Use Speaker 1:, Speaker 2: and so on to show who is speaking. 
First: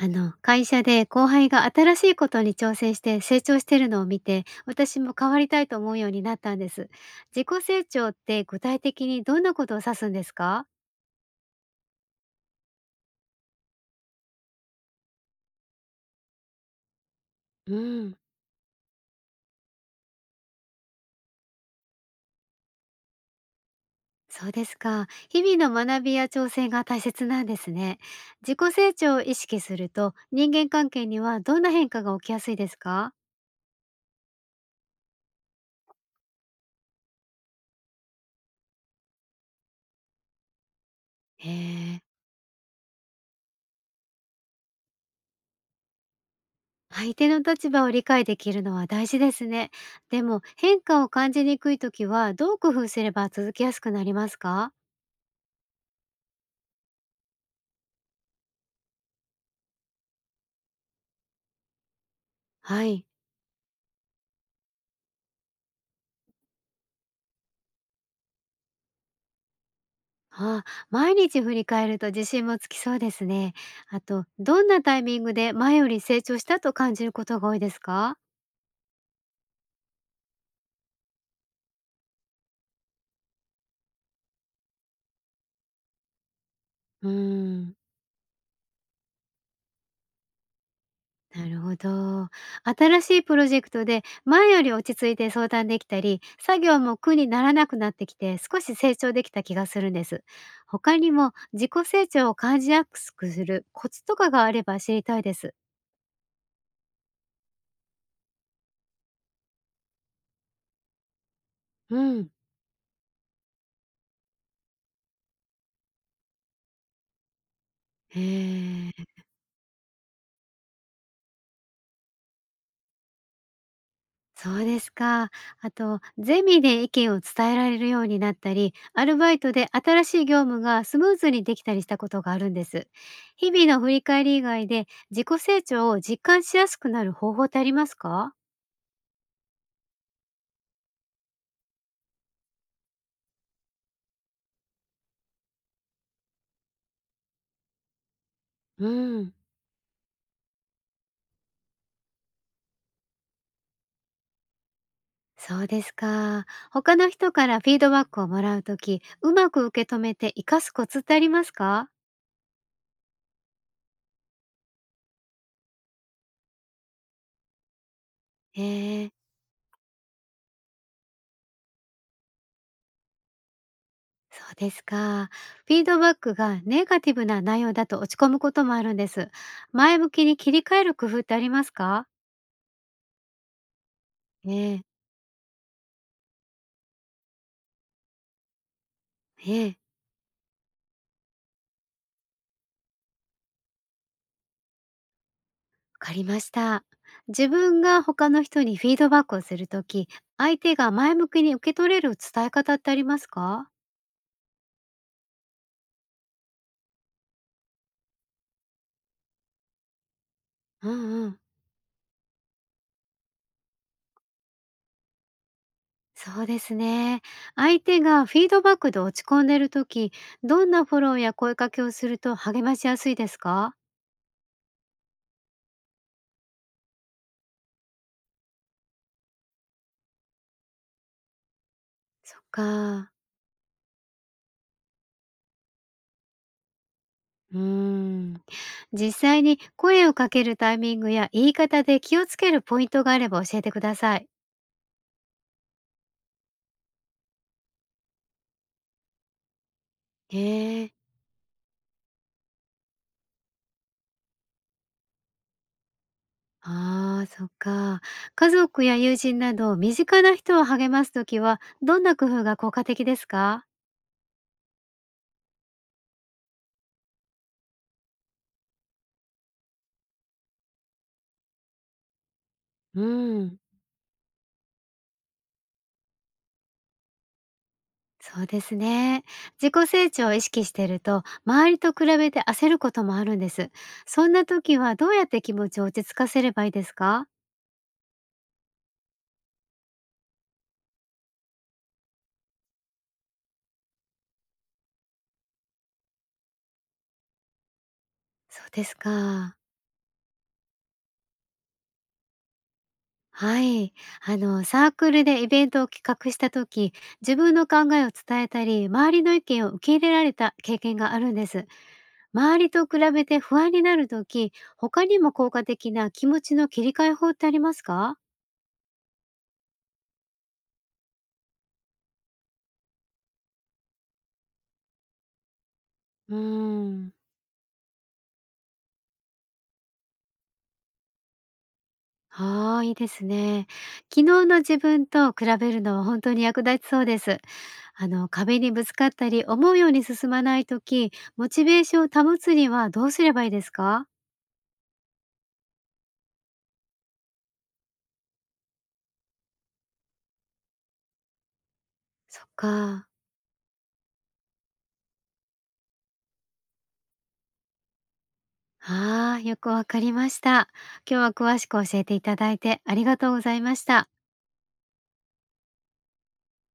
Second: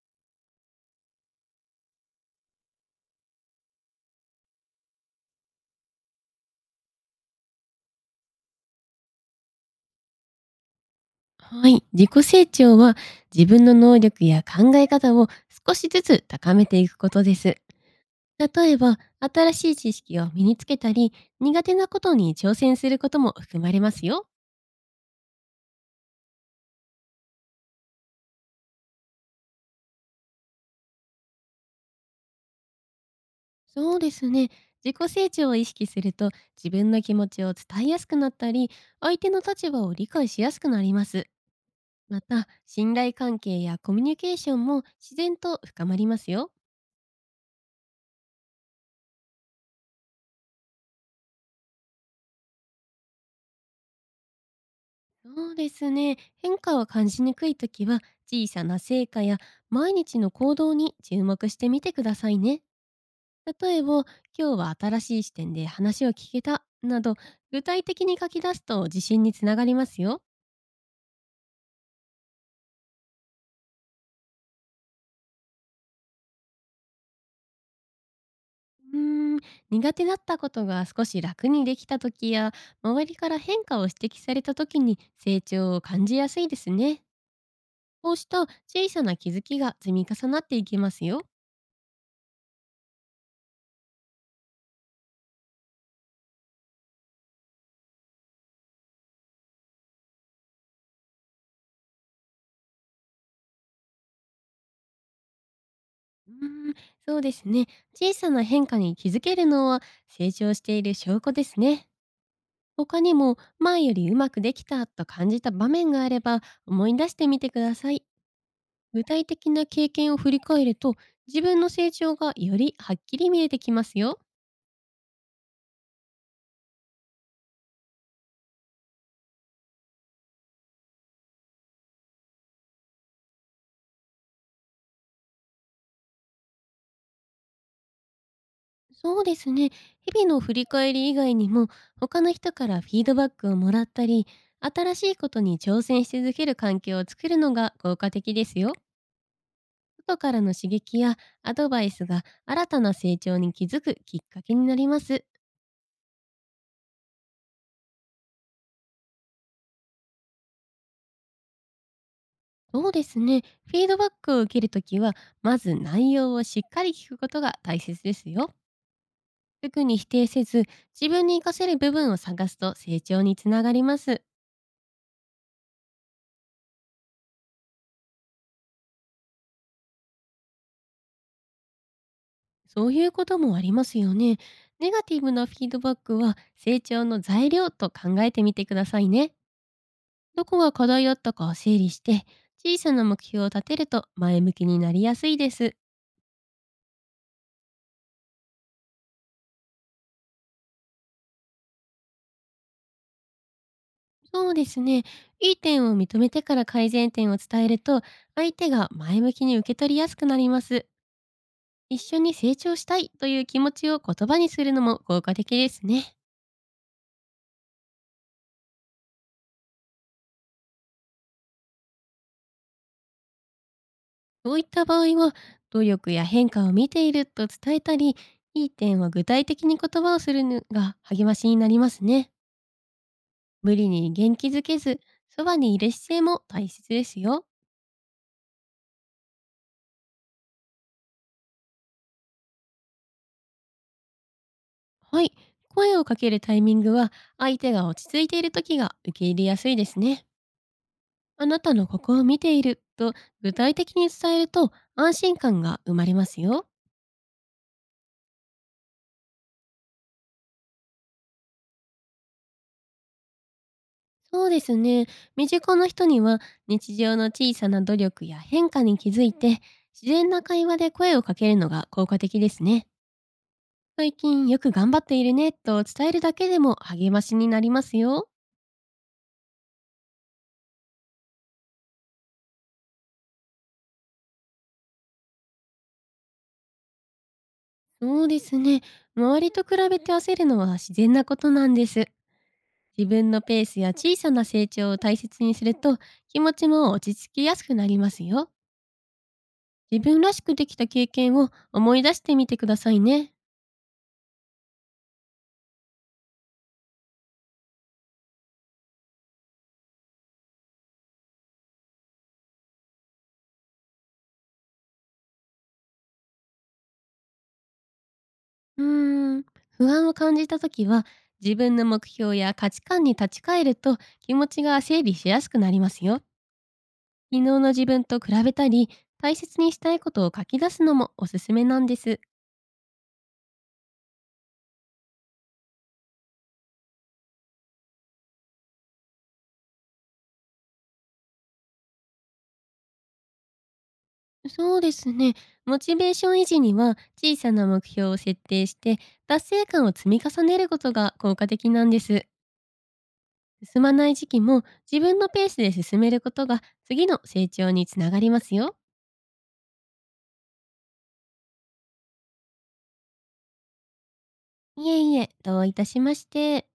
Speaker 1: 会社で後輩が新しいことに挑戦して成長してるのを見て、私も変わりたいと思うようになったんです。自己成長って具体的にどんなことを指すんですか？
Speaker 2: はい。自己成長は、自分の能力や考え方を少しずつ高めていくことです。
Speaker 1: うん、
Speaker 2: 例えば、新しい知識を身につけたり、苦手なことに挑戦することも含まれますよ。
Speaker 1: そうですか。日々の学びや挑戦が大切なんですね。自己成長を意識すると、人間関係にはどんな変化が起きやすいですか？
Speaker 2: そうですね。自己成長を意識すると、自分の気持ちを伝えやすくなったり、相手の立場を理解しやすくなります。
Speaker 1: へえ。
Speaker 2: また、信頼関係やコミュニケーションも自然と深まりますよ。
Speaker 1: 相手の立場を理解できるのは大事ですね。でも変化を感じにくい時はどう工夫すれば続きやすくなりますか？
Speaker 2: そうですね。変化を感じにくいときは、小さな成果や毎日の行動に注目してみてくださいね。
Speaker 1: はい。
Speaker 2: 例えば、今日は新しい視点で話を聞けたなど、具体的に書き出すと自信につながりますよ。
Speaker 1: あ、毎日振り返ると自信もつきそうですね。あと、どんなタイミングで前より成長したと感じることが多いですか？
Speaker 2: うーん、苦手だったことが少し楽にできたときや、周りから変化を指摘されたときに成長を感じやすいですね。
Speaker 1: うーん、
Speaker 2: こうした小さな気づきが積み重なっていきますよ。
Speaker 1: なるほど。新しいプロジェクトで前より落ち着いて相談できたり、作業も苦にならなくなってきて少し成長できた気がするんです。他にも自己成長を感じやすくするコツとかがあれば知りたいです。
Speaker 2: うーん、そうですね。小さな変化に気づけるのは、成長している証拠ですね。
Speaker 1: うん。
Speaker 2: 他にも前よりうまくできたと感じた場面があれば、思い出してみてください。
Speaker 1: へ
Speaker 2: 具
Speaker 1: え。
Speaker 2: 体的な経験を振り返ると、自分の成長がよりはっきり見えてきますよ。
Speaker 1: そうですか。あと、ゼミで意見を伝えられるようになったり、アルバイトで新しい業務がスムーズにできたりしたことがあるんです。日々の振り返り以外で自己成長を実感しやすくなる方法ってありますか？
Speaker 2: そうですね。日々の振り返り以外にも、他の人からフィードバックをもらったり、新しいことに挑戦し続ける環境を作るのが効果的ですよ。
Speaker 1: うん、
Speaker 2: 外からの刺激やアドバイスが、新たな成長に気づくきっかけになります。
Speaker 1: そうですか。他の人からフィードバックをもらうとき、うまく受け止めて活かすコツってありますか？
Speaker 2: そうですね。フィードバックを受けるときは、まず内容をしっかり聞くことが大切ですよ。
Speaker 1: ええ、
Speaker 2: 特に否定せず、自分に活かせる部分を探すと成長につながります。
Speaker 1: そうですか。フィードバックがネガティブな内容だと落ち込むこともあるんです。前向きに切り替える工夫ってありますか？
Speaker 2: そういうこともありますよね。
Speaker 1: ええ、
Speaker 2: ネガティブなフィードバックは成長の材料と考えてみてくださいね。
Speaker 1: ええ、
Speaker 2: どこが課題だったかを整理して、小さな目標を立てると前向きになりやすいです。
Speaker 1: わかりました。自分が他の人にフィードバックをするとき、相手が前向きに受け取れる伝え方ってありますか？
Speaker 2: そうですね。いい点を認めてから改善点を伝えると、相手が前向きに受け取りやすくなります。
Speaker 1: うんうん。
Speaker 2: 一緒に成長したいという気持ちを言葉にするのも効果的ですね。
Speaker 1: そうですね。相手がフィードバックで落ち込んでるとき、どんなフォローや声かけをすると励ましやすいですか？
Speaker 2: そういった場合は、努力や変化を見ていると伝えたり、いい点を具体的に言葉をするのが励ましになりますね。
Speaker 1: そっか。
Speaker 2: 無理に元気づけず、そばにいる姿勢も大切ですよ。
Speaker 1: うーん。実際に声をかけるタイミングや言い方で気をつけるポイントがあれば教えてください。
Speaker 2: はい。声をかけるタイミングは、相手が落ち着いている時が受け入れやすいですね。
Speaker 1: へえ、
Speaker 2: あなたのここを見ていると具体的に伝えると、安心感が生まれますよ。
Speaker 1: ああ、そっか。家族や友人など身近な人を励ますときはどんな工夫が効果的ですか？
Speaker 2: そうですね。身近な人には、日常の小さな努力や変化に気づいて、自然な会話で声をかけるのが効果的ですね。
Speaker 1: うん。
Speaker 2: 最近よく頑張っているねと伝えるだけでも励ましになりますよ。
Speaker 1: そうですね。自己成長を意識してると周りと比べて焦ることもあるんです。そんな時はどうやって気持ちを落ち着かせればいいですか？
Speaker 2: そうですね。周りと比べて焦るのは自然なことなんです。自分のペースや小さな成長を大切にすると、気持ちも落ち着きやすくなりますよ。
Speaker 1: そうですか。
Speaker 2: 自分らしくできた経験を思い出してみてくださいね。
Speaker 1: はい。サークルでイベントを企画した時、自分の考えを伝えたり、周りの意見を受け入れられた経験があるんです。周りと比べて不安になる時、他にも効果的な気持ちの切り替え法ってありますか？
Speaker 2: うーん、不安を感じた時は、自分の目標や価値観に立ち返ると気持ちが整理しやすくなりますよ。
Speaker 1: うーん、
Speaker 2: 昨日の自分と比べたり、大切にしたいことを書き出すのもおすすめなんです。
Speaker 1: はあ、いいですね。昨日の自分と比べるのは本当に役立ちそうです。壁にぶつかったり、思うように進まない時、モチベーションを保つにはどうすればいいですか？
Speaker 2: そうですね。モチベーション維持には、小さな目標を設定して達成感を積み重ねることが効果的なんです。
Speaker 1: そっか。
Speaker 2: 進まない時期も、自分のペースで進めることが次の成長につながりますよ。
Speaker 1: ああ、よくわかりました。今日は詳しく教えていただいてありがとうございました。
Speaker 2: いえいえ、どういたしまして。